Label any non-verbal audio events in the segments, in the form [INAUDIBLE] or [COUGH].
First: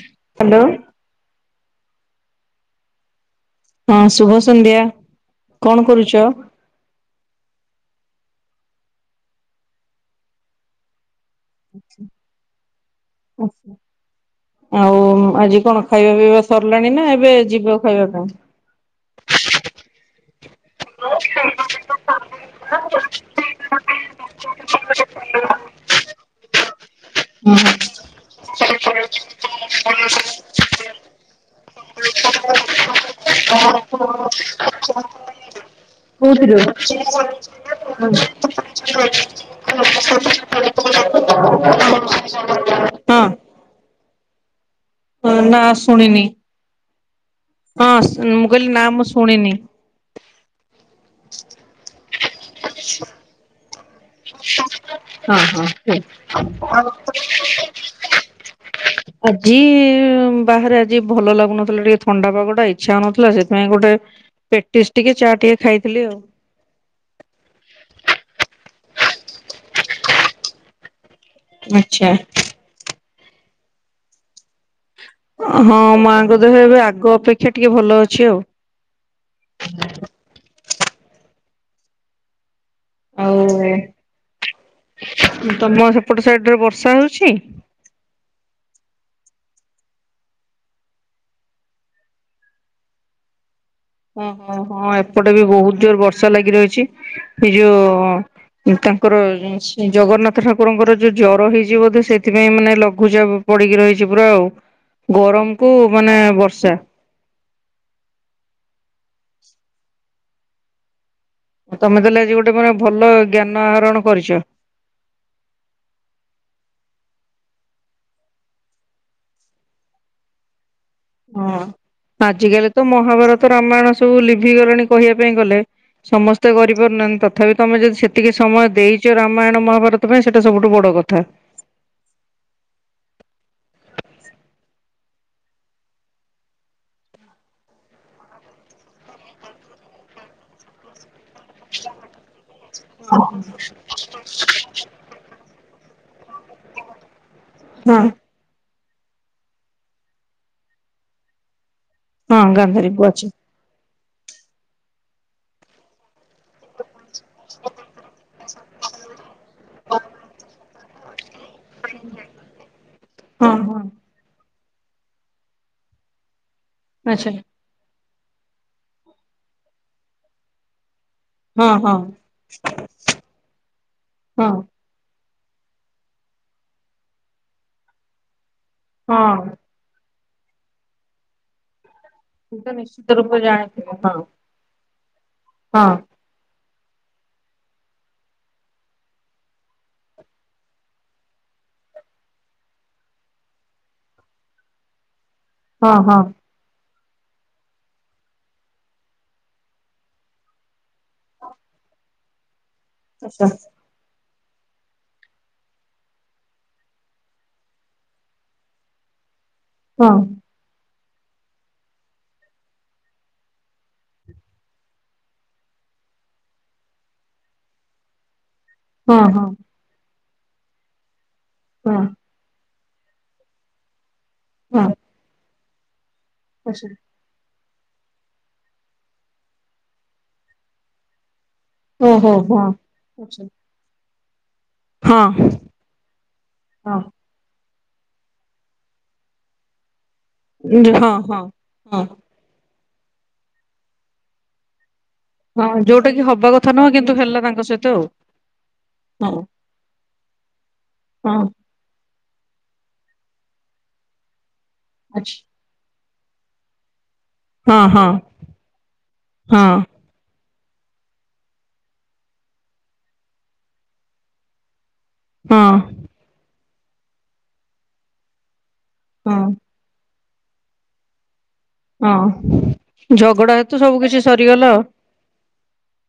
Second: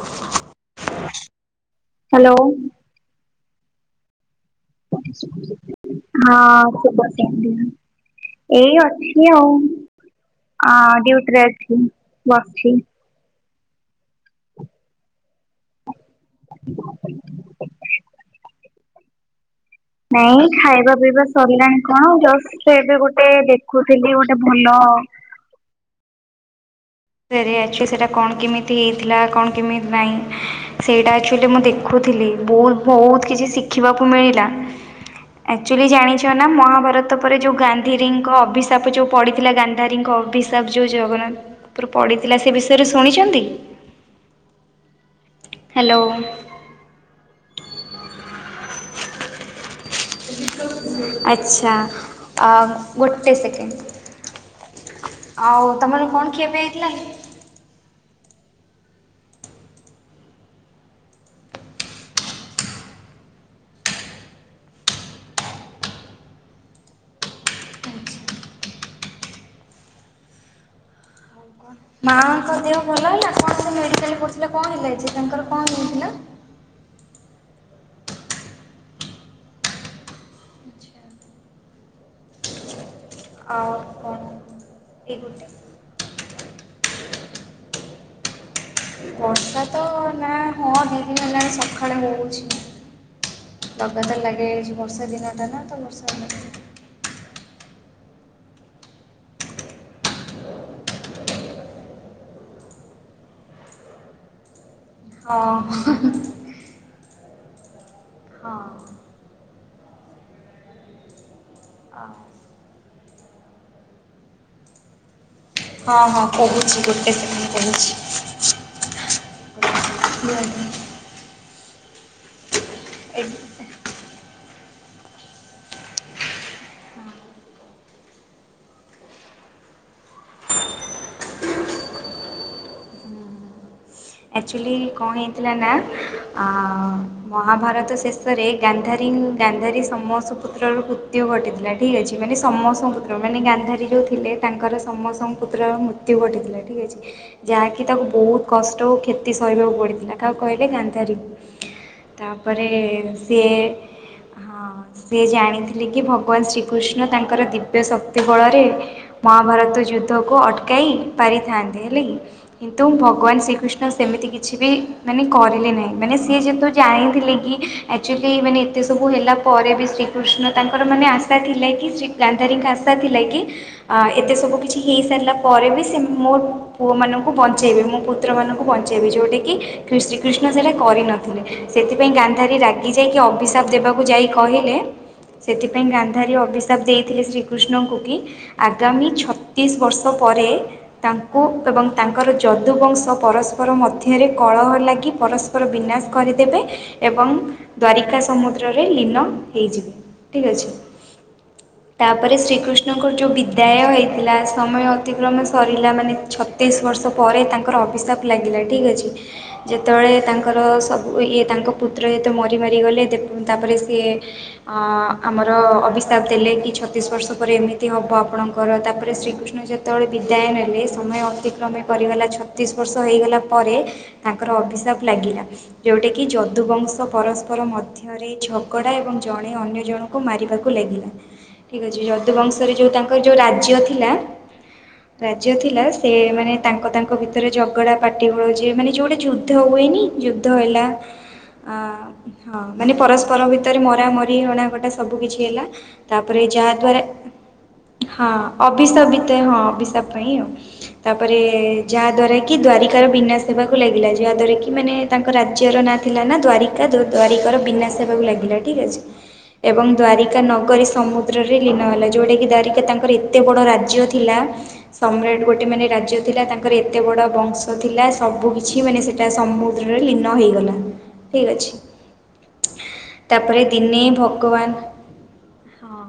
Hello. Hello. ହଁ ଶୁଭ ସନ୍ଧ୍ୟା କଣ କରୁଛ? ହଁ ସେ ଏଇ ଅଛି ଆଉ ଅ ଡ୍ୟୁଟିରେ ଅଛି। ବସଛି। ଆଚ୍ଛା। ଆଉ ଆଜି କଣ ଖାଇବା ପିଇବା ସରିଲାଣି ନା ଏବେ ଯିବ ଖାଇବା ପାଇଁ? ନାଇଁ ଖାଇବା ପିଇବା ସରିଲାଣି କଣ ଜଷ୍ଟ ଏବେ ଗୋଟେ ଦେଖୁ ସେ ବି ଗୋଟେ ଭଲ ହ ସେରେ ଅଛି ସେଇଟା କଣ କେମିତି ହେଇଥିଲା? କଣ କେମିତି ନାହିଁ? ସେଇଟା ଆକ୍ଚୁଆଲି ମୁଁ ଦେଖୁଥିଲି ବହୁତ୍ ବହୁତ୍ କିଛି ଶିଖିବାକୁ ମିଳିଲା। ଆକ୍ଚୁଆଲି ଜାଣିଛ ନା ମହାଭାରତ ପରେ ଯୋଉ ଗାନ୍ଧିଜୀଙ୍କ ଅଭିଶାପ ଯୋଉ ପଡିଥିଲା ଗାନ୍ଧାରୀଙ୍କ ଅଭି ଶାପ୍ ଯୋଉ ଜଗନ୍ନାଥ ଉପରୁ ପଡ଼ିଥିଲା ସେ ବିଷୟରେ ଶୁଣିଚନ୍ତି? ହ ନା ହ୍ୟାଲୋ। ଶୁଣିନି। ହଁ ମୁଁ କହିଲି ନାଁ ମୁଁ ଶୁଣିନି। ଆଚ୍ଛା ଆ ଗୋଟେ ସେକେଣ୍ଡ। ହଁ ହଁ ଆଉ କୁହ। ତମର କଣ ଖିଆ ପିଆ ହେଇଥିଲା? ଆଜି ବାହାରେ ଆଜି ଭଲ ଲାଗୁନଥିଲା ଟିକେ ଥଣ୍ଡା ପାଗଟା ଇଚ୍ଛା ହଉନଥିଲା ସେଥିପାଇଁ ଗୋଟେ ପେଟିସ୍ ଟିକେ ଚା ଟିକେ ଖାଇଥିଲି ଆଉ। ଆଚ୍ଛା। ମାଆଙ୍କ ଦେହ ଭଲ ହେଲା? କଣ ସେ ମେଡିକାଲରେ ପଡ଼ିଥିଲେ କଣ ହେଲା ଯେ ତାଙ୍କର କଣ ହେଇଥିଲା? ବେ ଏବେ ଏବେ ଆଗ ଅପେକ୍ଷା ଟିକେ ଭଲ ଅଛି ଆଉ। ଆଉ ହ ଏଇ ଗୋଟେ। ସେପଟେ ସାଇଡ୍ ରେ ବର୍ଷା ହଉଛି? ବର୍ଷା ତ ନା ହଁ ଦି ଦିନ ହେଲାଣି ସଖାଳେ ହଉଛି। ଲଗାତାର ଉଁ ଲାଗି ହୁଁ ରହିଛି ହଁ ବର୍ଷା ଏପଟେ ଦିନଟା ବି ନା ତ ବହୁତ ଜୋର୍ ହଁ ବର୍ଷା ଲାଗି ରହିଛି ଏଇ ଯୋଉ ଉଁ ତାଙ୍କର ଜଗନ୍ନାଥ ଠାକୁରଙ୍କର ଯୋଉ ଜର ହେଇଛି ବୋଧେ ସେଥିପାଇଁ ମାନେ ଲଘୁଚାପ ପଡ଼ିକି ରହିଛି ପୁରା ଆଉ ଗରମ କୁ ମାନେ ବର୍ଷା। ହଁ। ତମେ ତାହେଲେ ଆଜି ଗୋଟେ ମାନେ ଭଲ ଜ୍ଞାନ ଆହରଣ କରିଛ। ହଁ ହଁ କହୁଛି ଗୋଟେ ସେକେଣ୍ଡ କହୁଛି। ହଁ ଆଜିକାଲି ତ ମହାଭାରତ ରାମାୟଣ ସବୁ ଲିଭି ଗଲେଣି କହିବା ପାଇଁ ଗଲେ। ସମସ୍ତେ କରିପାରୁନାନ୍ତି ତଥାପି ତମେ ଯଦି ସେତିକି ସମୟ ଦେଇଚ ରାମାୟଣ ମହାଭାରତ ତୋ ପାଇଁ ସେଇଟା ସବୁଠୁ ବଡ କଥା। ଆକ୍ଚୁଲି କଣ ହେଇଥିଲା ନା ଆ ମହାଭାରତ ଶେଷ ଶେଷରେ ଗାନ୍ଧାରୀ ଗାନ୍ଧାରୀ ସମ ସୁପୁତ୍ରର ପୁତ୍ୟୁ ଘଟିଥିଲା। ଠିକ୍ ଅଛି ମାନେ ସମସ୍ତ ପୁତ୍ର ମାନେ ଗାନ୍ଧାରୀ ଯୋଉ ଥିଲେ ତାଙ୍କର ସମସ୍ତଙ୍କ ପୁତ୍ରର ମୃତ୍ୟୁ ଘଟିଥିଲା ଠିକ୍ ଅଛି। ଯାହାକି ତାକୁ ହଁ ବହୁତ କଷ୍ଟହଉ କ୍ଷତି ସହିବାକୁ ପଡ଼ିଥିଲା କାହାକୁ କହିଲେ ଗାନ୍ଧାରୀଙ୍କୁ। ହଁ ତାପରେ ଗାନ୍ଧାରୀ ପୁଅ ଅଛି ସିଏ ହଁ ସିଏ ଜାଣିଥିଲେ କି ଭଗବାନ ଶ୍ରୀ କୃଷ୍ଣ ତାଙ୍କର ଦିବ୍ୟ ଶକ୍ତି ବଳରେ ମହାଭାରତ ଯୁଦ୍ଧକୁ ଅଟ୍ କାଇ ପାରିଥାନ୍ତେ ହେଲା କି। କିନ୍ତୁ ଭଗବାନ ହଁ ଶ୍ରୀକୃଷ୍ଣ ହଁ ତ ସେମିତି କିଛି ବି ମାନେ କରିଲେ ନାହିଁ ମାନେ ସିଏ ଯେହେତୁ ଆଚ୍ଛା ଜାଣିଥିଲେ କି ଆକ୍ଚୁଲି ମାନେ ଏତେ ସବୁ ହେଲା ପରେ ବି ଶ୍ରୀକୃଷ୍ଣ ତାଙ୍କର ମାନେ ଆସ୍ ଶା ହଁ ଥିଲା କି ହଁ ଶ୍ରୀ ଗାନ୍ଧାରୀଙ୍କ ଆଶା ଥିଲା କି ଅଁ ଏତେ ହଁ ସବୁ କିଛି ହେଇସାରିଲା ପରେ ବି ସେ ମୋ ପୁଅ ମାନଙ୍କୁ ବଞ୍ଚେଇବେ। ମୋ ପୁତ୍ର ମାନଙ୍କୁ ବଞ୍ଚେ ଇବେ। ଯୋଉଟା ହଁ କି କ୍ରୀଶ୍ରୀକୃଷ୍ଣ ସେଟା କରିନଥିଲେ ସେଥିପାଇଁ ଗାନ୍ ଧାରୀ ସେ ତ ରାଗି ନିଶ୍ଚିତ ଯାଇକି ରୂପରେ ଅଭିଶାପ ଜାଣିଥିବ ଦେବାକୁ ହଁ ଯାଇ କହିଲେ ସେଥିପାଇଁ ହଁ ଗାନ୍ ଧାରି ଅଭିଶାପ ଦେଇଥିଲେ ଶ୍ରୀକୃଷ୍ଣଙ୍କୁ କି ଆଗାମୀ ଛତିଶ ବର୍ଷ ପରେ ତାଙ୍କୁ ଏବଂ ତାଙ୍କର ଯଦୁବଂଶ ପରସ୍ ପର ମଧ୍ୟରେ କଳହ ଲାଗି ପରସ୍ପର ହଁ ବିନାଶ ହଁ କରିଦେବେ। ଏବଂ ଦ୍ୱାରିକା ସମୁଦ୍ରରେ ଲୀନ ହେଇଯିବେ। ଠିକ୍ ଅଛି। ତାପରେ ଶ୍ରୀକୃଷ୍ଣଙ୍କର ଯୋଉ ଆଛା ବିଦ୍ୟାାୟ ହେଇଥିଲା, ସମୟ ଅତିକ୍ରମ ସରିଲା। ମାନେ ଛତିଶ ବର୍ଷ ପରେ, ତାଙ୍କର ଅଭିଶାପ ଲାଗିଲା ଠିକ୍ ଅଛି। ହଁ ଯେତେବେଳେ ତାଙ୍କର ସବୁ ଇଏ ତାଙ୍କ ପୁତ୍ର ଯେତେ ମରି ମାରିଗଲେ ତାପରେ ସିଏ ଅ ଆମର ଅଭିଶାପ ଦେଲେ କି ଛତିଶ ବର୍ଷ ପରେ ଏମିତି ହବ ଆପଣଙ୍କ କର ତାପରେ ହଁ ହଁ ଶ୍ରୀକୃଷ୍ଣ ଯେତେବେଳେ ବିଦାୟନ ନେଲେ ସମୟ ଅତିକ୍ରମେ ହଁ କରିଗଲା ଛତିଶ ବର୍ଷ ହେଇଗଲା ପରେ। ତାଙ୍କର ହଁ ଅଭିଶାପ ଲାଗିଲା, ଜଉଠା କି ଜଦୁ ଯଦୁ ଆଛା ବଂଶ ପରସ୍ପର ମଧ୍ୟ ରେ, ଝଗଡ଼ା ଏବଂ ଜଣେ ଅନ୍ୟ ଜଣଙ୍କୁ ମାରିବାକୁ ଲାଗିଲା। ଠିକ୍ ଅଛି। ଓହୋ ହଁ ଯଦୁବଂଶରେ ଯେଉଁ ତାଙ୍କର ଯେଉଁ ଆଛା ରାଜ୍ୟ ଥିଲା ହଁ ରାଜ୍ୟ ଥିଲା। ସେ ମାନେ ତାଙ୍କ ହଁ ତାଙ୍କ ଭିତରେ ଜ ଝଗଡ଼ା ପାଟିଗଳ ଯଏ ମାନେ ଯୋଉ ଗୋଟେ ଯୁଦ୍ଧ ହୁଏନି, ଯୁଦ୍ଧ ହେଲା ଯୋ ହଁ ହଁ ହଁ ହଁ ମାନେ ପରସ୍ପର ଭିତରେ ମରା ମରି ହଣାକଟା ସବୁ କିିଛି ହେଲା। ହଁ ଯୋଉଟା କି ତାପରେ ହବା କଥା ନୁହଁ କିନ୍ତୁ ଯାହାଦ୍ୱାରା ହେଲା ତାଙ୍କ ସହିତ ହଁ ଅଭିଶାପ ବିିତ ଆଉ ହଁ ଅଭିଶାପ ପାଇଁ ଆଉ। ହଁ ତାପରେ ହଁ ଯାହା ଦ୍ଵାରା କି ଦ୍ୱାରିକାର ବିନାଶ ହେବାକୁ ଲାଗିଲା। ଯାହା ଦ୍ଵାରା କି ମାନେ ତାଙ୍କ ଆଛା ରାଜ୍ୟର ନାଁ ଥିଲା ନା ଦ୍ଵାରିକା ଦ୍ୱାରିକାର ହଁ ବିନାଶ ହଁ ହବାର ଲାଗିଲା ଠିକ୍ ଅଛି। ହଁ ଏବଂ ଦ୍ୱାରିକା ନଗରୀ ସମୁଦ୍ରରେ ଲୀନ ହେଲା। ଯେଉଟାକି ଦ୍ୱାରିକା ତାଙ୍କର ଏତେ ବଡ଼ ରାଜ୍ୟ ଥିଲା ସମ୍ରାଟ ଗୋଟେ ହଁ ମାନେ ରାଜ୍ୟ ଥିଲା। ତାଙ୍କର ଏତେ ବଡ଼ ବଂଶ ଥିଲା। ସବୁ କିିଛି ମାନେ ସେଇଟା ହଁ ସମ ରେ ଲୀନ ହେଇଗଲା ଠିକ୍ ଅଛି। ହଁ ଝଗଡା ତାପରେ ହେତୁ ସବୁ ଦିନେ କିଛି ସରିଗଲା। ଭଗବାନ ହଁ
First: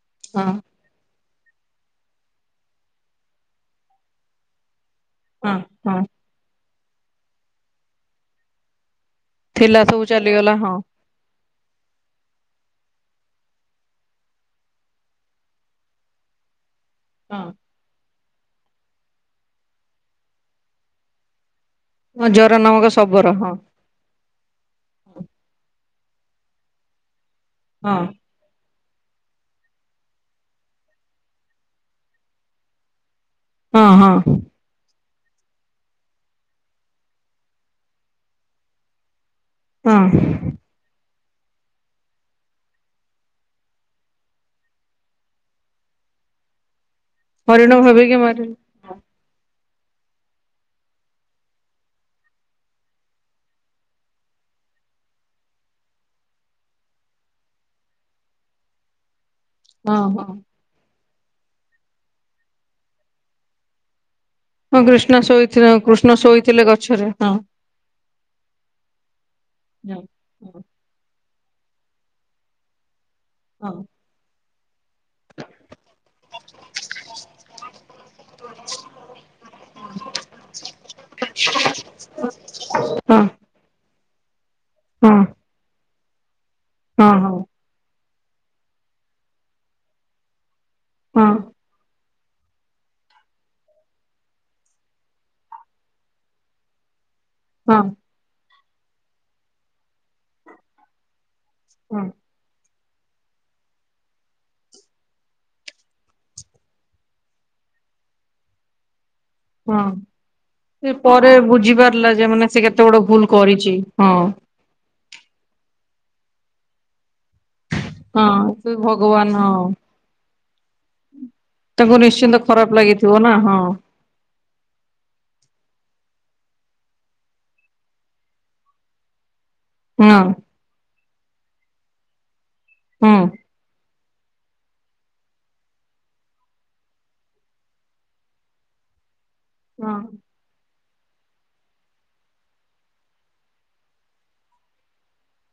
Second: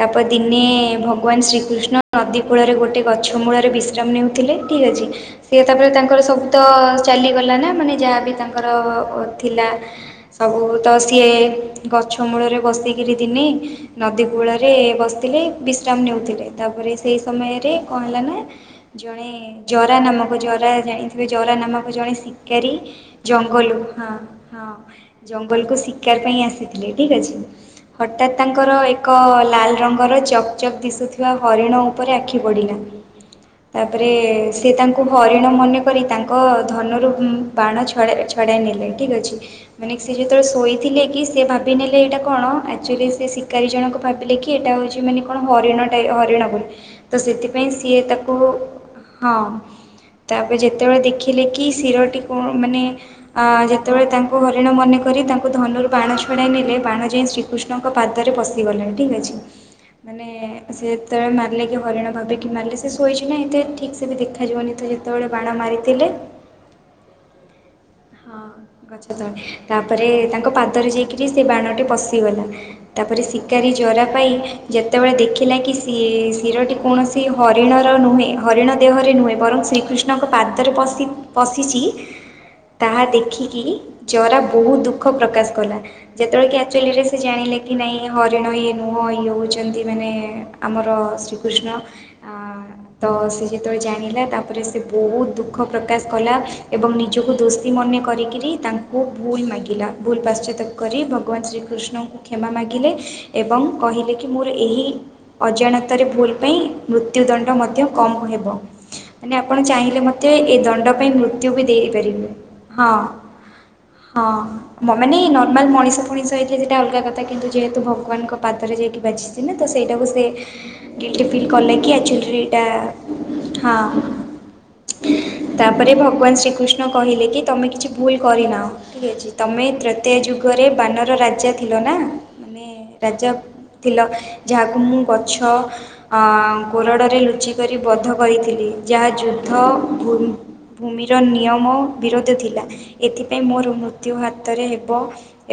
ତାପରେ ହଁ ଦିନେ ଭ ଭଗବାନ ଶ୍ରୀକୃଷ୍ଣ ନଦୀ କୂଳରେ ଗୋଟେ ଗଛ ମୂଳରେ ବିଶ୍ରାମ ନେଉଥିଲେ ଠିକ୍ ଅଛି ହଁ ସିଏ ତାପରେ ହଁ ତାଙ୍କର ସବୁ ତ ଚାଲିଗଲା ନା ମାନେ ଯାହାବି ତାଙ୍କର ଥିଲା ସବୁ ଚାଲିଗଲା ସବୁ ହଁ ତ ସିଏ ଗଛ ମୂଳରେ ବସିକିରି ଦିନେ ନଦୀ କୂଳରେ ବସିଥିଲେ। ବିଶ୍ରାମ ନେଉଥିଲେ। ତାପରେ ସେହି ହଁ ସମୟରେ କଣ ହେଲା ନା, ଜଣେ ଜରା ନାମକ, ଜରା ଜାଣିଥିବେ ଜରା ନାମକ ଆଉ ଜଣେ ଜର ଶିକାରୀ, ନାମକ ଶବର ହଁ ଜଙ୍ଗଲ ରୁ ହଁ ହଁ ଜଙ୍ଗଲକୁ ଶିକାର ପାଇଁ ଆସିଥିଲେ ଠିକ୍ ଅଛି। ହଁ ହଠାତ୍ ତାଙ୍କର ଏକ ଲାଲ ରଙ୍ଗର ଚକ୍ ଚକ୍ ଦିଶୁଥିବା ହରିଣ ଉପରେ ଆଖି ପଡ଼ିଲା ହଁ ତାପରେ ହଁ ସେ ତାଙ୍କ ହରିଣ ମନେକରି ତାଙ୍କ ଧନରୁ ପ୍ରାଣ ଛ-ଛଡାଇ ନେଲେ। ଠିକ୍ ଅଛି। ମାନେ ହଁ ସିଏ ଯେତେବେଳେ ଶୋଇଥିଲେ କି ସେ ଭାବ ଭାବି ନେଲେ ଏଇଟା କଣ, ଆକ୍ଚୁଆଲି ସେ ଶିକାରୀ ଜଣକ ଭାବିଲେ କି ଏଇଟା ହେଉଛି ମାନେ କଣ ହରିଣ ଟ ହରିଣ ବୋଲି। ତ ସେଥିପାଇଁ ହରିଣ ସିଏ ଭାବିକି ତାକୁ, ମାରିଲେ। ହଁ। ତାପରେ ଯେତେବେଳେ ଦେଖିଲେ କି ଶିରଟି କଣ ମାନେ ଅ ଯେତେବେଳେ ତାଙ୍କୁ ହରିଣ ମନେକରି ତାଙ୍କୁ ଧନରୁ ବାଣ ଛଡାଇ ନେଲେ, ବାଣ ଯାଇ ଶ୍ରି କୃଷ୍ଣଙ୍କ ପାଦରେ ପଶିଗଲାଣି, ଠିକ୍ ଅଛି। ହଁ ମାନେ ହଁ। ସେ ଯେତେବେଳେ ମାରିଲେ କି ହରିଣ ଭାବେ କି ମାରିଲେ ସେ ଶୋଇଛି ନା ଏତେ ଠିକ୍ ସେ ବି ଦେଖାଯିବ ହଁ କୃଷ୍ଣ ଶୋଇଥିଲେ କୃଷ୍ଣ ଶୋଇଥିଲେ ଗଛରେ। ହଁ। ହଁ। ଗଛ ତଳେ। ହଁ ତାପରେ ତାଙ୍କ ପାଦରେ ଯାଇକରି ସେ ବାଣଟି ପଶିଗଲା ତାପରେ ସିକାରି ହଁ ଜ୍ୱରା ପାଇଁ ଯେତେବେଳେ ଦେଖିଲା କିି ଶିଏ ଶିରଟି କୌଣସି ହରିଣର ନୁହେଁ। ହରିଣ ଦେହରେ ନୁହେଁ ବରଂ ଶ୍ରୀକୃଷ୍ଣଙ୍କ ପାଦରେ ପଶି- ପଶିଚି ତାହା ହଁ ଦେଖିକି ଜରା ବହୁତ୍ ଦୁଃଖ ହଁ ପ୍ରକାଶ କଲା। ଯେତେବେଳେ କି ଆକ୍ଚୁଆଲ୍ ହଁ ରେ ହଁ ସେ ହଁ। ଜାଣିଲେ କି ନାଇଁ ହରିଣ ଇଏ ନୁହଁ। ଇଏ ହଉଛନ୍ତି ମାନେ ଆମର ଶ୍ରୀକୃଷ୍ଣ ଆ ତ ସେ ଯେତେବେଳେ ଜାଣିଲା ତା ତାପରେ ସେ ବହୁତ ଦୁଃଖ ପ୍ରକାଶ କଲା। ଏବଂ ନିଜକୁ ଦୋଷୀ ହଁ ମନେ କରିକିରି ତାଙ୍କୁ ଖୁ ଭୁଲ ମାାଗିଲଲା ଭୁଲ ପାଶ୍ଚାତ୍ୟ କରି ଭଗବାନ ହଁ ଶ୍ରୀକୃଷ୍ଣଙ୍କୁ କ୍ଷମା ମାଗିଲେ। ଏବଂ କହିଲେ କି ମୋର ଏହି ଅଜାଣତରେ ଭୁଲ ପାଇଁ ମୃତ୍ୟୁଦଣ୍ଡ ମଧ୍ୟ କମ୍ ହେବ। ଆପଣ ହଁ ଚାହିଁଲେ ମୋତେ ଏ ଦଣ୍ଡ ସେ ପାଇଁ ପରେ ମୃତ୍ୟୁ ବି ବୁଝି ପାରିଲା ଯେ ଦେଇପାରିବେ ମାନେ ସେ କେତେ ହଁ। ବଡ ଭୁଲ କରିଛି ହଁ ମାନେ ନର୍ମାଲ ମଣିଷ ଫଣିଷ ହେଇଥିଲେ ସେଟା ଅଲଗା କଥା କିନ୍ତୁ ଯେହେତୁ ଭ ଭଗବାନଙ୍କ ହଁ ସେ ପାଦରେ ଯାଇକି ଭଗବାନ ବାଛିଛି ନା ତ ହଁ ସେଇଟାକୁ ସେ ଗିଲ୍ଟୀ ଫିଲ୍ କଲେ କି ତାଙ୍କୁ ଆକଚୁଆଲି ନିଶ୍ଚିନ୍ତ ଏଇଟା ଖରାପ ଲାଗିଥିବ ନା ହଁ। ତାପରେ ଭଗବାନ ଶ୍ରୀକୃଷ୍ଣ କହିଲେ କି ତୁମେ କିଛି ଭୁଲ୍ କରିନାଅ ଠିକ୍ ଅଛି ତମେ ତ୍ରେତୟା ହଁ ଯୁଗରେ ବାନର ରାଜା ଥିଲ ନା ମାନେ ହିଁ ହଁ ରାଜା ଥିଲ ଯାହାକୁ ମୁଁ ଗଛ ଅ କୋରଡ଼ରେ ଲୁଚିିକରି ବଧ କରିଥିଲି ଯାହା ଯୁଦ୍ଧ ହଁ ଭୁ ଭୂମିର ନିୟମ ବିରୋଧ ଥିଲା ଏଥିପାଇଁ ମୋର ମୃତ୍ୟୁ ହାତରେ ହେବ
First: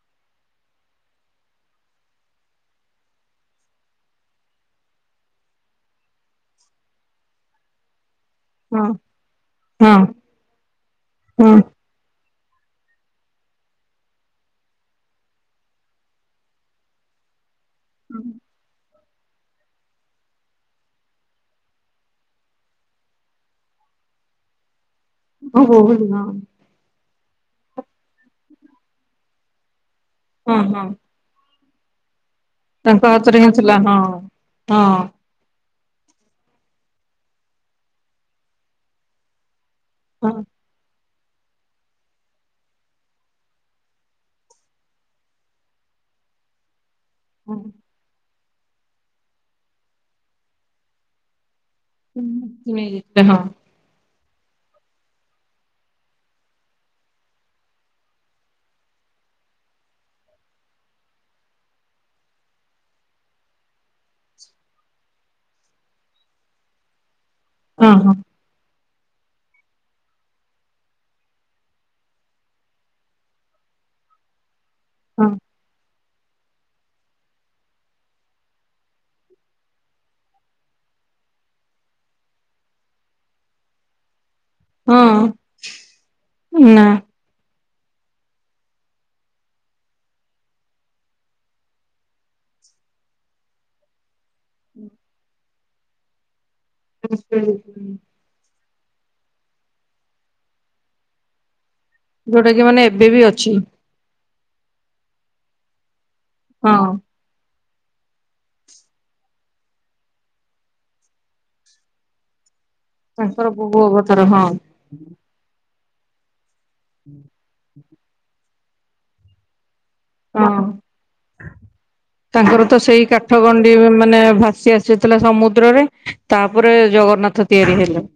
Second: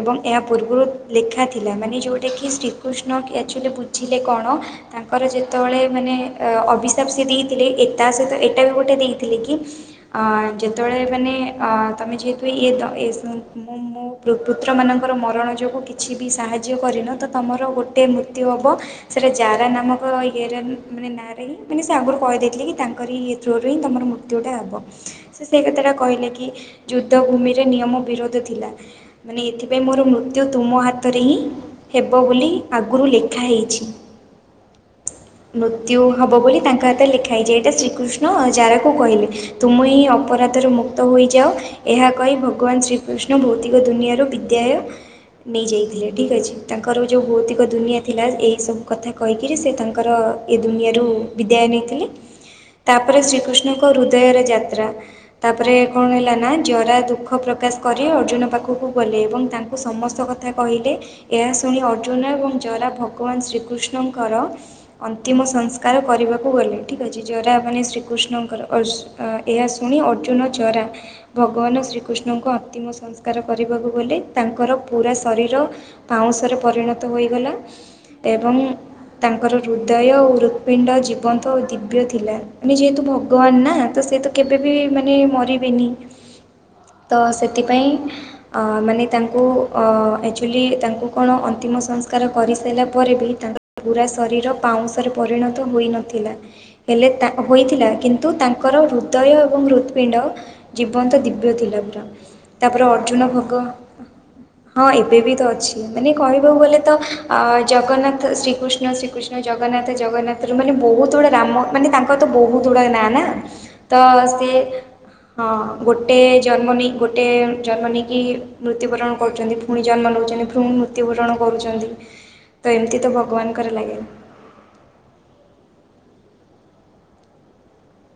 ଏବଂ ଏହା ପୂର୍ବରୁ ଲେଖା ଥିଲା ମାନେ ଯେଉଟା କିି ଶ୍ରୀକୃଷ୍ଣ କି ଆଚୁଆଲି ବୁଝିଲେ କଣ ତାଙ୍କର ଯେତେବେଳେ ମାନେ ଅ ଅଭିଶାପ ସେ ଦେଇଥିଲେ ଏ ତା ସହିତ ଏଇଟା ବି ଗୋଟେ ହଁ ଦେଇଥିଲେ କି ହଁ ଅ ଯେତେବେଳେ ମାନେ ହଁ। ଅ ତମେ ଯିଏତୁ ହୁଏ ଇଏ ତ ମୁଁ ମୋ ପୁତ୍ରମାନଙ୍କର ମରଣ ଯୋଗୁଁ କିଛି ବି ସାହାଯ୍ୟ କରିନ ତ ତମର ଗୋଟେ ମୃତ୍ୟୁ ହବ ସେଇଟା ଜାରା ନାମକ ଇଏର ମାନେ ନାଁରେ ହିଁ ମାନେ ସେ ଆଗରୁ କହିଦେଇଥିଲେ କି ତାଙ୍କ ତାଙ୍କରି ଇଏ ଥ୍ରୋ୍ ହିଁ ତମର ମୃତ୍ୟୁା ଟା ହବ ସେ ସେଇ ହଁ କଥାଟା ବହୁ ହଁ କହିଲେ କି ଯୁଦ୍ଧ ଭୂମିରେ ନିୟମ ବିରୋଧ ଥିଲା ମାନେ ଏଥିପାଇଁ ମୋର ମୃତ୍ୟୁ ହଁ ତୁମ ହଁ ହାତରେ ହିଁ ହେବ ବୋଲି ତାଙ୍କ ଆଗରୁ ହାତରେ ଲେଖା ହିଁ ଥିଲା ହେଇଛି। ହଁ ହଁ ମୃତ୍ୟୁ ହବ ବୋଲି ତାଙ୍କ ହାତରେ ଲେଖା ହେଇଚି ଏଇଟା ଶ୍ରୀକୃଷ୍ଣ ଜାରାକୁ କହିଲେ। ତୁମ ହିଁ ହଁ। ଅପରାଧର ମୁ ନ୍ତ ହୋଇଯାଉ ଏହା କହି ଭଗବାନ ଶ୍ରୀକୃଷ୍ଣ ଭୌତିକ ଦୁନିଆରୁ ବିଦ୍ୟାୟ ନେଇଯାଇଥିଲେ ଠିକ୍ ଅଛି ତାଙ୍କର ଯୋଉ ହଁ ଭୌତିକ ଦୁନିଆ ଥିଲା ଏହିଇସବୁ କଥା କହିକିରି ସେ ତାଙ୍କର ଏ ଦୁନିଆରୁ ବିଦାୟ ନେଇଥିଲେ। ହଁ ହଁ ତାପରେ ଶ୍ରୀକୃଷ୍ଣଙ୍କ ହୃଦୟରେ ଯାତ୍ରା ତାପରେ କଣ ହେଲା ନା ଜରା ଦୁଃଖ ପ୍ରକାଶ କରି ଅର୍ଜୁନ ପାଖକୁ ଗଲେ ଏବଂ ତା ସମସ୍ତ କଥା କହିଲେ ଏହା ଶୁଣି ଅର୍ଜୁନ ଏବଂ ଜରା ଭଗବାନ ଶ୍ରୀକୃଷ୍ଣଙ୍କର ଅନ୍ତିମ ସଂସ୍କାର କରିବାକୁ ଗଲେ ଠିକ୍ ଅଛି ଜରା ମାନେ ହଁ ଶ୍ରୀକୃଷ୍ଣଙ୍କର ଅର୍ଜୁ ଅ ଏହା ଶୁଣି ଅର୍ଜୁନ ଜରା ଭଗବାନ ଶ୍ରୀକୃଷ୍ଣଙ୍କ ଅନ୍ତିମ ସଂସ୍କାର କରିବାକୁ ଗଲେ ତାଙ୍କର ପୁରା ହଁ ଶରୀର ପାଉଁଶରେ ପରିଣତ ହୋଇଗଲା। ଏବଂ ତାଙ୍କର ହୃଦୟ ଓ ହୃତ୍ପିଣ୍ଡ ଜୀବନ୍ତ ଓ ଦିବ୍ୟ ଥିଲା। ମାନେ ଯେହେତୁ ଭଗବାନ ନା ତ ସିଏତ କେବେ ବି ମାନେ ହଁ ମରିବେନି ନା ତ ସେଥିପାଇଁ ଅ ମାନେ ତାଙ୍କୁ ଅ ଆକ୍ଚୁଲି ତାଙ୍କୁ କଣ ଅନ୍ତିମ ସଂସ୍କାର କରିସାରିଲା ପରେ ବି ତାଙ୍କ ପୁରା ଶରୀର ପାଉଁଶରେ ପରିଣତ ହୋଇନଥିଲା ହେଲେ ତା ହୋଇଥିଲା କିନ୍ତୁ ତାଙ୍କର ହୃଦୟ ଏବଂ ହୃତପିଣ୍ଡ ଜୀବନ୍ତ ଦିବ୍ୟ ଥିଲା ପୁରା। ଯୋଉଟା କି ମାନେ ତାପରେ ଏବେ ଅର୍ଜୁନ ବି ଭୋଗ ଅଛି ହଁ ଏବେ ବି ତ ଅଛି ମାନେ କହିବାକୁ ଗଲେ ହଁ ତ ଅ ଜଗନ୍ନାଥ ଶ୍ରୀକୃଷ୍ଣ ଶ୍ରୀକୃଷ୍ଣ ଜଗନ୍ନାଥ ଜଗନ୍ନାଥ ର ମାନେ ବହୁତ ଗୁଡ଼ା ରାମ ମାନେ ତାଙ୍କ ବହୁତ ଗୁଡ ନା ନା ତାଙ୍କର ବହୁ ତ ଅବତାର ହଁ ସେ ହ ଗୋଟେ ଜନ୍ମ ନେଇ ଗୋଟେ ଜନ୍ମ ନେଇକି ମୃତ୍ୟୁବରଣ କରୁଛନ୍ତି ପୁଣି ଜନ୍ମ ନେଉଛନ୍ତି ହଁ ପୁଣି ମୃତ୍ୟୁବରଣ କରୁଛନ୍ତି ତାଙ୍କର ତ ଏମିତି ସେଇ କାଠ ଗଣ୍ଡି ଭଗବାନଙ୍କର ଲାଗେ ମାନେ ଭାସି ଆସି ଥିଲା ସମୁଦ୍ରରେ ତାପରେ ଜଗନ୍ନାଥ ତିଆରି ହେଲେ।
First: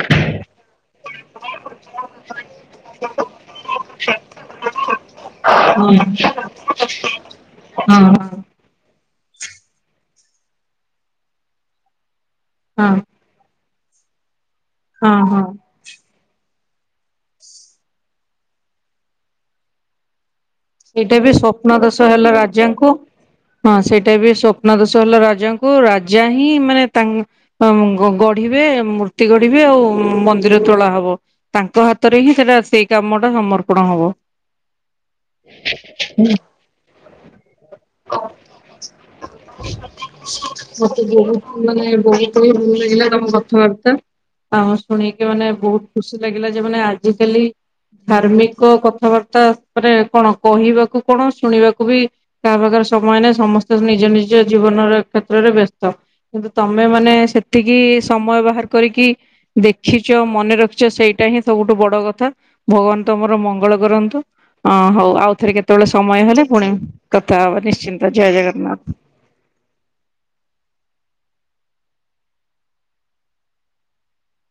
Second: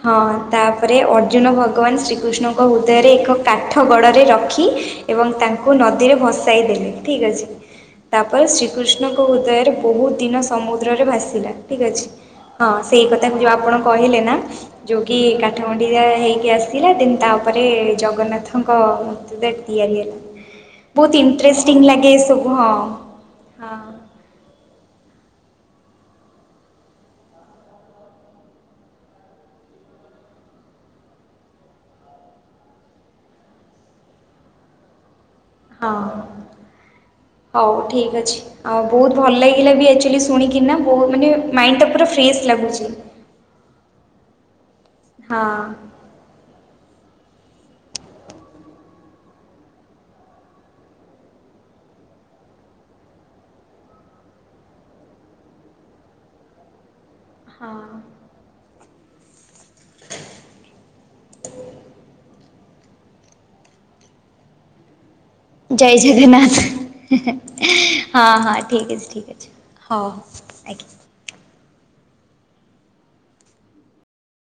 ହଁ ତାପରେ ଅର୍ଜୁନ ଭଗବାନ ଶ୍ରୀକୃଷ୍ଣଙ୍କ ହୃଦୟରେ ଏକ କାଠ ଗଡ଼ରେ ରଖି ଏବଂ ତାଙ୍କୁ ହଁ ହଁ ନଦୀରେ ଭସାଇ ଦେଲେ ଠିକ୍ ଅଛି ହଁ ତାପରେ ହଁ ଶ୍ରୀ କୃଷ୍ଣଙ୍କ ହୃଦୟରେ ବହୁତ ଦିନ ସମୁଦ୍ରରେ ଭାସିଲା ଠିକ୍ ଅଛି ହଁ ସେଇ କଥା ତାକୁ ଯେଉଁ ଆପଣ କହିଲେ ନା ଯେଉଁ କି ହଁ ହଁ କାଠମୁଣ୍ଡିରେ ହେଇକି ଆସି ଆସିଲା ଦିନ୍ ତାପରେ ଜଗନ୍ନାଥଙ୍କ [UNINTELLIGIBLE] ରେ ତିଆରି ହେଲା‌। ସେଇଟା ବି ସ୍ବପ୍ନ ଦୋଷ ହେଲା ହଁ ରାଜାଙ୍କୁ। ହଁ ସେଇଟା ବି ସ୍ଵପ୍ନ ଦୋଷ ହେଲା ରାଜାଙ୍କୁ ରାଜା ହିଁ ମାନେ ତା ଉଁ ଗ-ଗ ଗଢିବେ ମୂର୍ତ୍ତି ଗଢିବେ ଆଉ ମନ୍ଦିର ତୋଳା ହବ। ତାଙ୍କ ହାତରେ ହିଁ ସେଟା ସେଇ କାମ ଟା ସମର୍ପଣ ହବ। ହଁ ହୋଉ ଠିକ୍ ଅଛି। ଆଉ ବୋହୁତ ଭଲ ଲାଗିଲା ବି ଆକଚ୍ୟୁଆଲି ଶୁଣିକିନା ମତେ ବୋହୁ ମାନେ ମାଇଣ୍ଡଟା ପୁରା ଫ୍ରେଶ ଲାଗୁଚି। ଠାକୁରଙ୍କ କଥାବାର୍ତ୍ତା ଆ ଶୁଣିକି ହଁ ମାନେ ବୋହୁତ ଖୁସି ଖୁସି ଲାଗିଲା ଯେ ମାନେ ଆଜିକାଲି ଧାର୍ମିକ କଥାବାର୍ତ୍ତା ଉପରେ କଣ କହିବାକୁ କଣ ଶୁଣିବାକୁ ବି କାହା ପାଖରେ ସମୟ ନାହି ସମସ୍ତେ ନିଜ ନିଜ ଜୀବନର କ୍ଷେତ୍ରରେ ବ୍ୟସ୍ତ। କିନ୍ତୁ ତମେ ମାନେ ସେତିକି ହଁ ସମୟ ବାହାର କରିକି ଦେଖିଚ ମନେ ରଖିଚ ସେଇଟା ହିଁ ସବୁଠୁ ବଡ କଥା। ଭଗବାନ ତମର ମଙ୍ଗଳ କରନ୍ତୁ ଆ ହୋଉ ଆଉ ଜୟ ଜଗନ୍ନାଥ ହେଁ ହବା ନିଶ୍ଚିନ୍ତ ହେଁ ଜୟ ହଁ ହଁ ଜଗନ୍ନାଥ। ଠିକ୍ ଅଛି ଠିକ୍ ଅଛି ହୋଉ।